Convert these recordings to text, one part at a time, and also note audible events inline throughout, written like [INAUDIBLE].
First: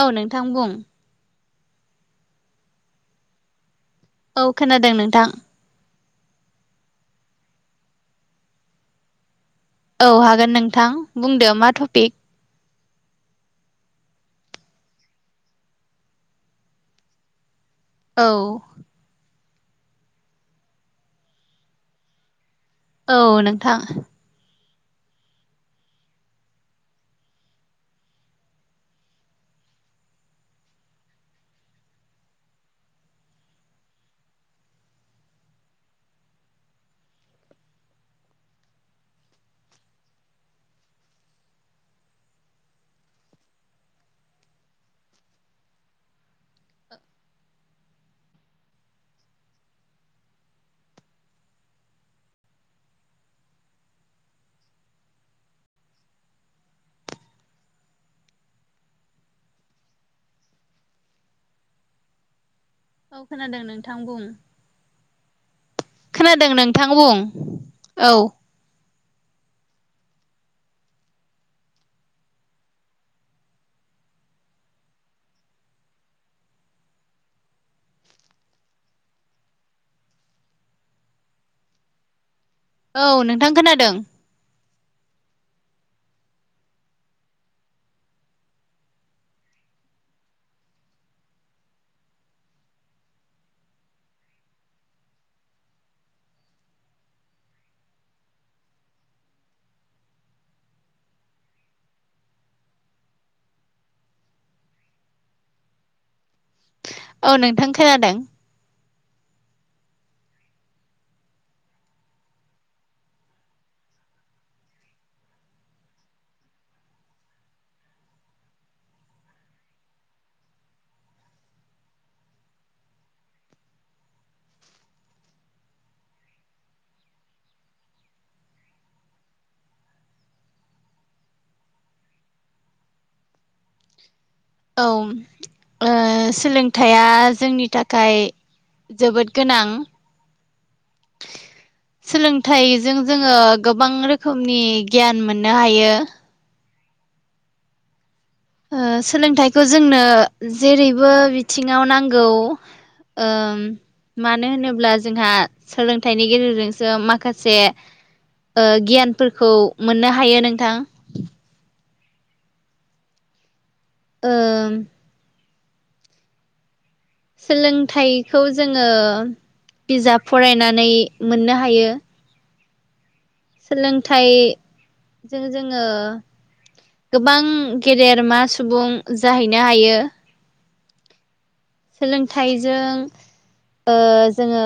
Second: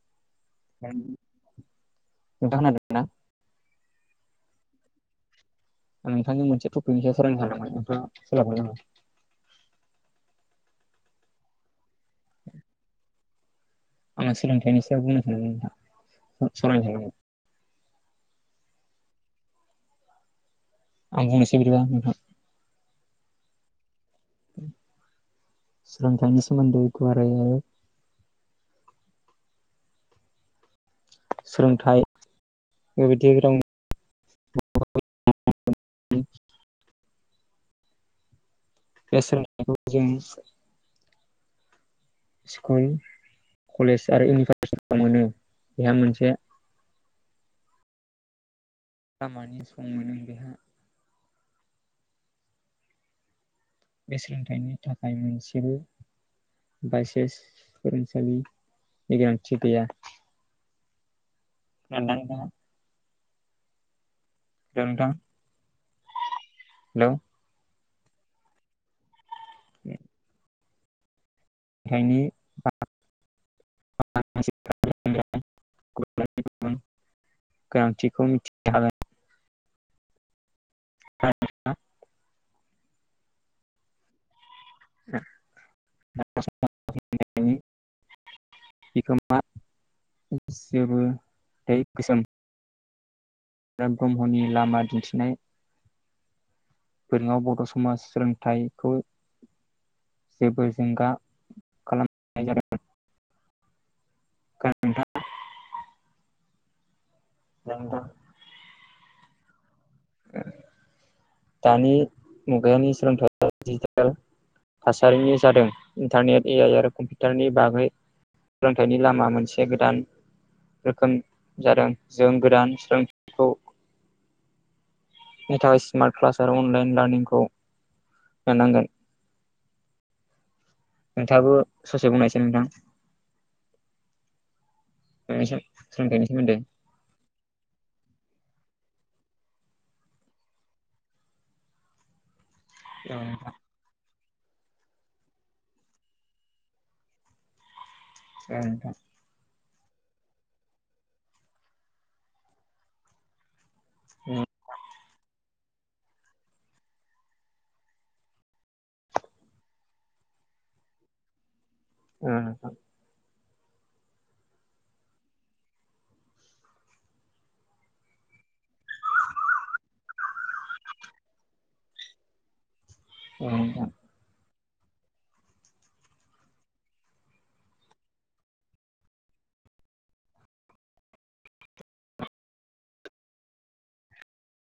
औ नोंथां बुं [INAUDIBLE] औ खोनादों नोंथां। नोंथांनि मोनसे टपिकनि सायाव सावरायनो सानदोंमोन नोंथाङा सोलाबगोन ना। औ हागोन नोंथां बुंदो मा टपिक। [INAUDIBLE] आं सोलोंथाइनि सायाव बुंनो सांसदों सावरायनायाव औ आंबो मोनसे बिदिबा औ नोंथां सोलोंथाइनि सोमोन्दै गुवारैनो सोलोंथाइ बेबायदि राव बे सोलोंथायखौ जों स्कुल कलेज आरो इउनिभारसिटियाव मोनो बेहाय मोनसे खामानि सम मोनो बेहाय बे सोलोंथाइनि थाखाय मोनसेबो बायसानस फोरोंसालिनि गोनांथि गैया ए [UNINTELLIGIBLE] औ खोनादों नोंथां बुं नोंथां खोनादों नोंथां हेलौ। बुं औ बे [UNINTELLIGIBLE] गुबुन गुबुन गोनांथिखौ मिथिनो हागोन ह [UNINTELLIGIBLE] औ नोंथां खोनादों [UNINTELLIGIBLE] बिखोमा जेबो दै गोसोम रुपनाथ ब्रह्मनि लामा दिन्थिनाय बेयाव बर' समाज सोलोंथाइखौ जेबो जिंगा खालामनाय जादों [UNINTELLIGIBLE] औ नोंथां खोनादों [INAUDIBLE] दानि मुगानि सोलोंथाइ दिजिटेल थासारिनि जादों इन्टारनेट ए आइ आरो कम्पिउटारनि बागै सोलोंथाइनि लामा मोनसे गोदान रोखोम जादों जों गोदान सोलोंथाइखौ नि थाखाय स्मार्ट क्लास आरो अनलाइन लार्ननिंखौ लानांगोन नोंथाङाबो ससे बुंनायसै नोंथां औ नोंनिसिम ओ सोलोंथाइनि सो सोमोन्दै खोथाया जोंनि थाखाय जोबोद गोनां [INAUDIBLE] सोलोंथाइजों औ जोङो गोबां रोखोमनि गियान मोननो हायो नोंथां सोलोंथाइ खौ जोंनो जेरैबो बिथिङाव नांगौ ओ औ नोंथां मानो होनोब्ला जोंहा सोलोंथाइनि गेजेरजोंसो माखासे ओ गियानफोरखौ मोननो हायो नोंथां। ओं ओ सोलोंथाइखौ जोङो बिजाब फरायनानै मोननो हायो। औ नोंथां औ नोंथां सोलोंथाइजों जोङो। गोबां गेदेरमा सुबुं जाहैनो हायो। सोलोंथाइजों ओ जोङो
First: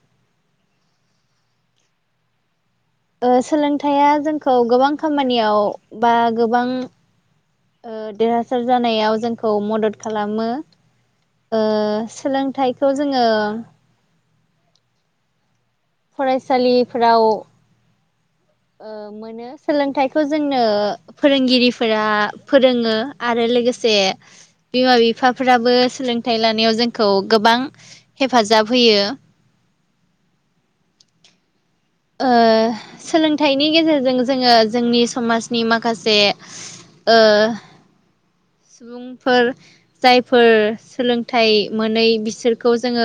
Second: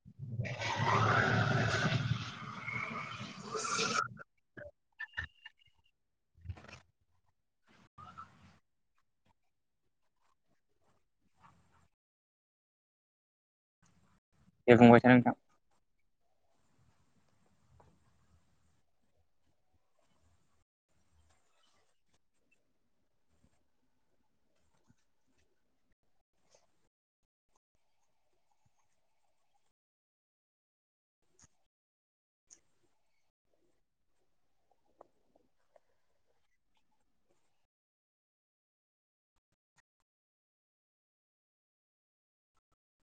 [INAUDIBLE] ओ सोलोंथाया जोंखौ गोबां खामानियाव बा गोबां। देरहासार जानायाव जों खौ मदद खालामो ओ सोलोंथाइखौ जोङो दे बुंबायथा नोंथां। फरायसालिफोराव ओ मोनो सोलोंथाइखौ जोंनो फोरोंगिरिफोरा फोरोङो आरो लोगोसे बिमा बिफाफ्राबो सोलोंथाइ लानायाव जोंखौ गोबां हेफाजाब होयो। ओं सोलोंथाइनि गेजेरजों जोङो जोंनि समाजनि माखासे ओ सुबुंफोर जायफोर सोलोंथाइ मोनै बिसोरखौ जोङो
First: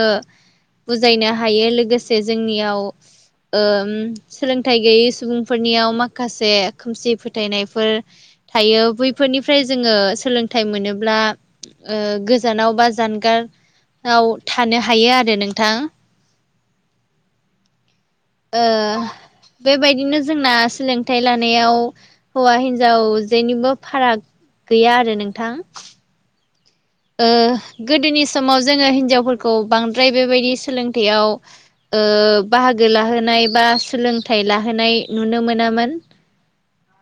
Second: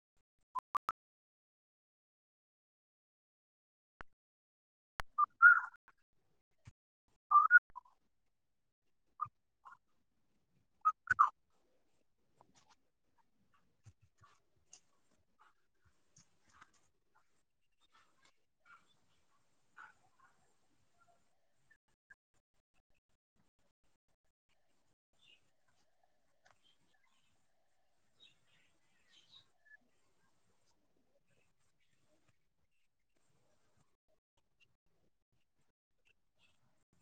बुजायनो हायो लोगोसे जोंनियाव ओ सोलोंथाइ गैयै सुबुंफोरनियाव माखासे खोमसि फोथायनायफोर थायो बैफोरनिफ्राय जोङो सोलोंथाइ मोनोब्ला ओ गोजानाव बा जानगार आव थानो हायो आरो नोंथां ओ बेबायदिनो जोंना सोलोंथाइ लानायाव हौवा हिनजाव जेनिबो फाराग गैया आरो नोंथां ओ गोदोनि समाव जोङो हिनजावफोरखौ बांद्राय बेबायदि सोलोंथायाइयाव ओ बाहागो लाहोनाय बा सोलोंथाइ लाहोनाय नुनो मोनामोन।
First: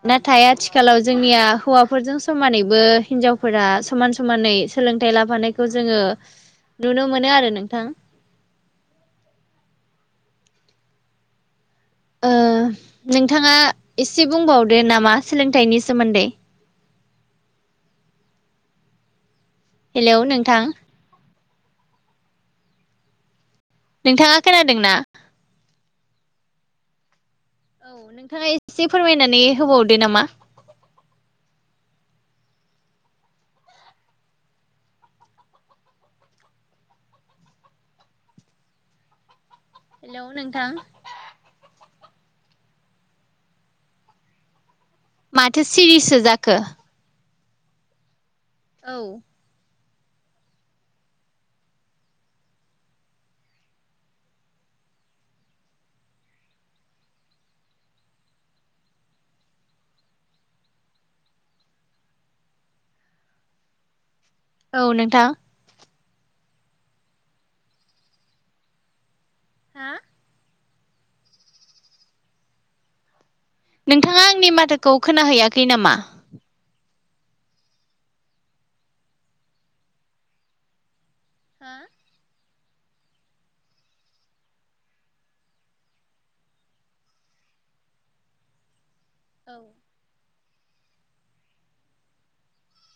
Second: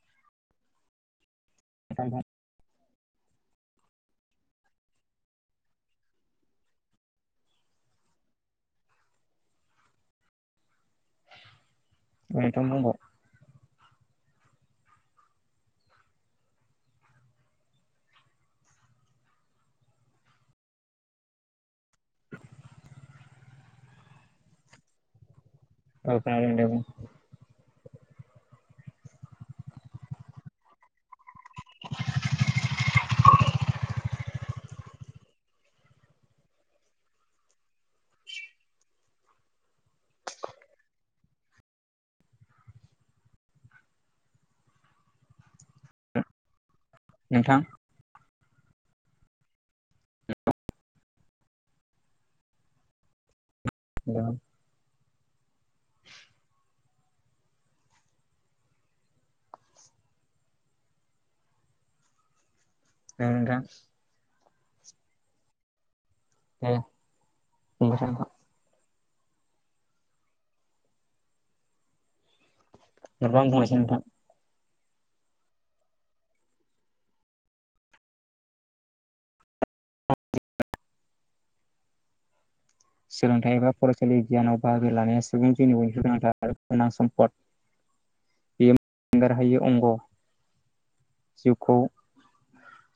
नाथाय आथिखालाव जोंनिया हौवाफोरजों समानैबो हिनजावफोरा समान समानै सोलोंथाइ लाफानायखौ जोङो नुनो मोनो आरो नोंथां। ओ नोंथां बुंबाव नोंथाङा एसे बुंबावदो नामा सोलोंथाइनि सोमोन्दै हेलौ नोंथां नोंथाङा खोनादों ना? औ खोनादों दे बुं औ नोंथाङा एसे फोरमायनानै होबावदो नामा? हेल' नोंथां माथो सिरिसो जाखो? नोंथां औ [UNINTELLIGIBLE] नोंथां औ नोंथां दे [UNINTELLIGIBLE] हा? [UNINTELLIGIBLE] नोंथाङा आंनि माथोखौ खोन हैैयाखै नामा? हा? सोलोंथाइ एबा फरायसालि गियानाव बाहागो लानाया सुबुं जिउनि बयनिख्रुइबो गोनांथार आरो गोनां सम्पद। बे ऐंगार हायि अंग। जिउखौ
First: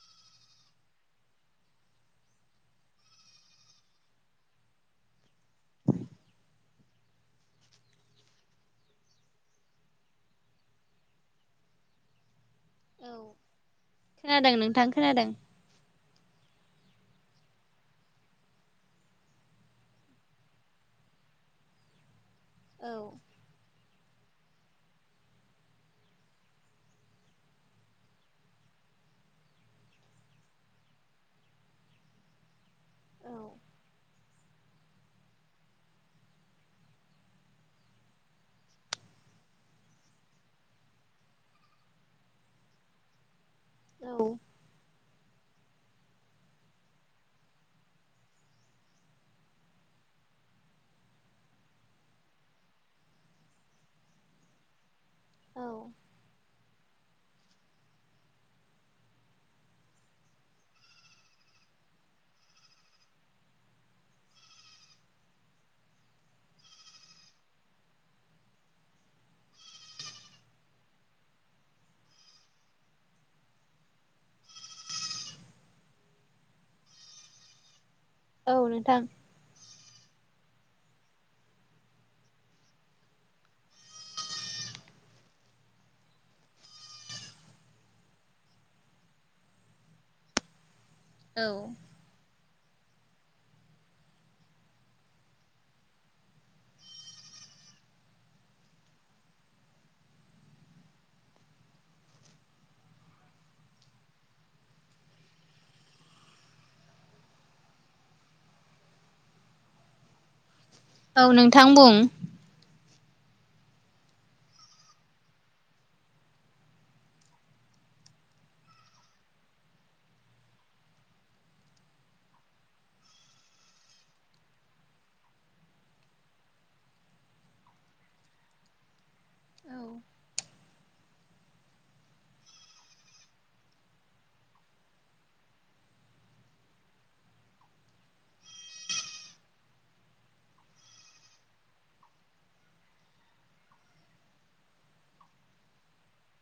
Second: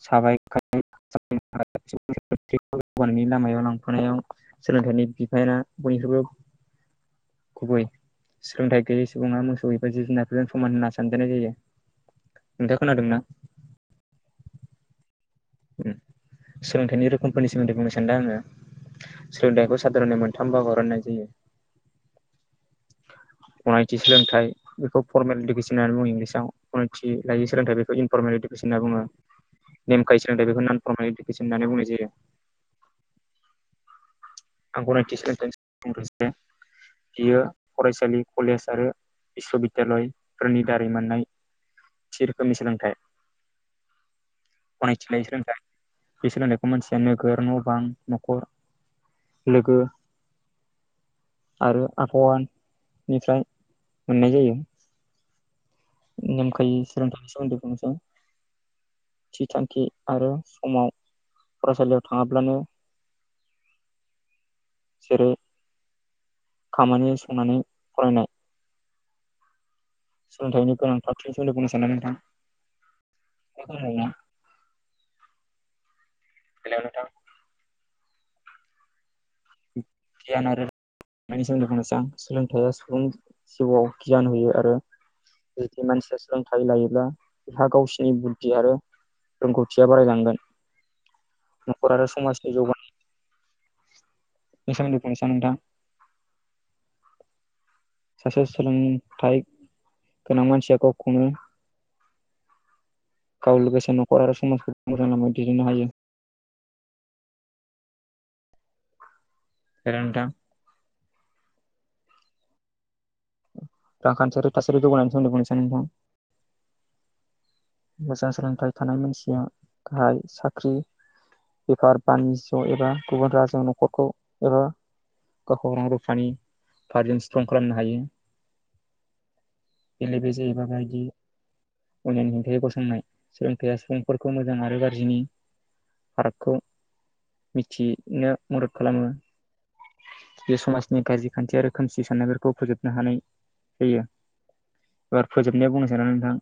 साबाय [UNINTELLIGIBLE] लामायाव लांफानायाव सोलोंथाइनि बिफायानआ बयनिख्रुयबो गुबै सोलोंथाइ गैयै सुबुङा मोसौ एबा जिब जुनारफोरजों समान होना सानजानाय जायो। नोंथाङा खोनादोंना? खोनादों नोंथां खोनादों सोलोंथाइनि रोखोमफोरनि सोमोन्दै बुंनो सान्दों आङो सोलोंथाइखौ साधारनै मोनथाम बागाव राननाय औ जायो। थि सोलोंथाइ बेखौ फरमेल इडुकेसन होननानै बुङ इंलिसाव गनायथि लायोै सोलोंथ बेखौ इनरमेल इडुकेस होनना बुङो। [UNINTELLIGIBLE] होननानै बुंनाय जायो। औ। आंखौ [UNINTELLIGIBLE] बियो फरायसालि कलेज आरो बिस्व' बिद्दालयफोरनि दारै मोननाय। मोनसे रोखोमनि सोलोंथाइ। औ। नायथिनाय सोलोंथाइ बे सोलोंथाइखौ मानसिया नोगोर, न' बां, न'खर लोगो आरो आबहावानिफ्राय मोननाय जायो। औ नेमखाय [UNINTELLIGIBLE] थि थांखि आरो समाव फरायसालियाव थाङाब्लानो जेरै खामानि संनानै फरायनाय सोलोंथाइनि गोनांथार [UNINTELLIGIBLE] नोंथां? [UNINTELLIGIBLE] हेल' नोंथां। औ नोंथां। गियान आरो बेनि सोमोन्दै बुंनोसै आं सोलोंथाइया सुबुं जिउआव गियान होयो आरो जुदि मानसिया सोलोंथाइ लायोब्ला बिहा गावसिनि बुद्धि आरो रोंगौथिया बारायलांगोन, न'खर आरो समाजनि जौगानाय बेनि सोमोन्दै बुंनोसै आं नोंथां। सासे सोलोंथाइ गोनां मानसिया गावखौनो गाव लोगोसे न'खर आरो समाजखौ मोजां लामायाव दैदेननो हायो। हेल' नोंथां। औ नोंथां बुं? रांखानथियारि थासारि जौगानायनि सोमोन्दै बुंनोसै आं नोंथां। मोजां सोलोंथाइ थानाय मानसिया गाहाय साख्रि बेफार बानिज्य एबा गुबुन राहाजों न'खरखौ एबा गावखौ रां रुफानि भारजों स्ट्रं खालामनो हायो। औ बेले बेजे एबा बायदि अननायनि [UNINTELLIGIBLE] गसंनाय सोलोंथाइया सुबुंफोरखौ मोजां आरो गाज्रिनि फारागखौ मिथिनो मदद खालामो। बे समाजनि गाज्रि खान्थि आरो खोमसि साननायफोरखौ फोजोबनो हानाय जायो। एबार फोबनायाव बुंनो सानो नोंथां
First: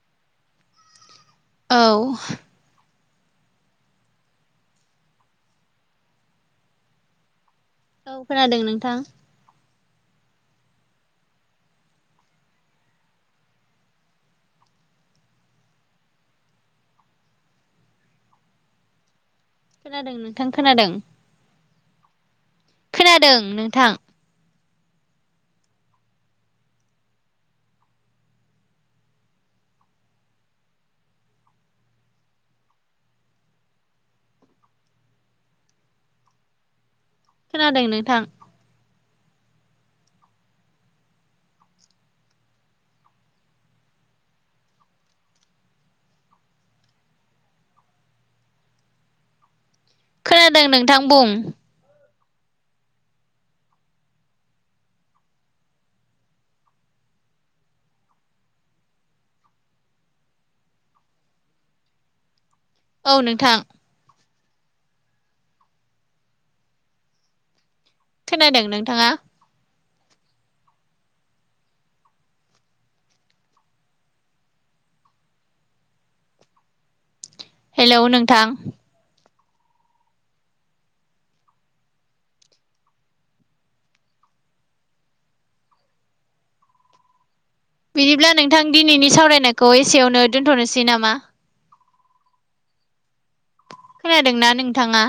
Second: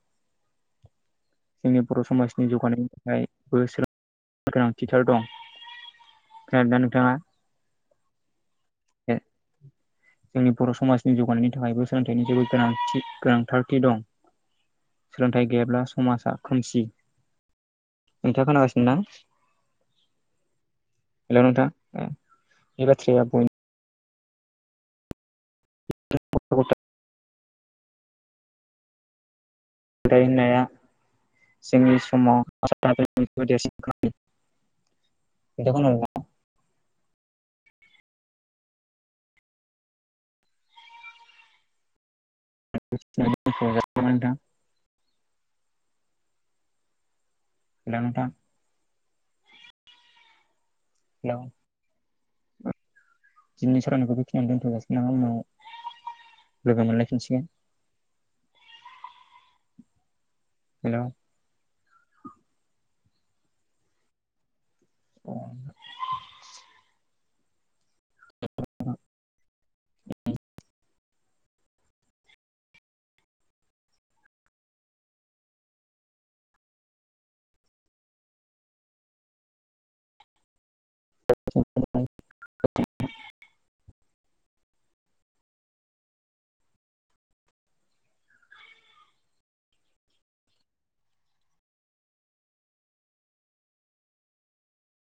जोंनि औ बर' समाजनि जौगानाय फाय बोसोर [UNINTELLIGIBLE] गोनांथिथार दं। खोनादों दा नोंथाङा? औ खोनादों नोंथां। जोंनि बर' समाजनि जौगानायनि थाखायबो सोलोंथाइनि जेबो गोनांथि गोनांथारखि दं सोलोंथाइ गैयाब्ला समाजा खोमसि नोंथाङा खोनागासिनो दां खोनादों नोंथां खोनादों हेल' नोंथां बे बाथ्राया खोनादों बय नोंथां [UNINTELLIGIBLE] बिदाय होननाया जोंनि समाव [UNINTELLIGIBLE] देरसिन खालायो। [UNINTELLIGIBLE] खोनादों नोंथां। [UNINTELLIGIBLE] नोंथां। नोंथां खोनादों नोंथां बुं हेलौ दिनै सरानिखौ बेखिनियावनो दोन्थ'गासिग आं उनाव लोगो मोनलायफिनसिगोन हेल' औ नोंथां अ खोनादों नोंथाङा हेलौ नोंथां [UNINTELLIGIBLE] [UNINTELLIGIBLE] बिदिब्ला नोंथां दिनैनि सावरायनायखौ एसेयावनो दोन्थ'नोसै नामा खोनादोंना नोंथाङा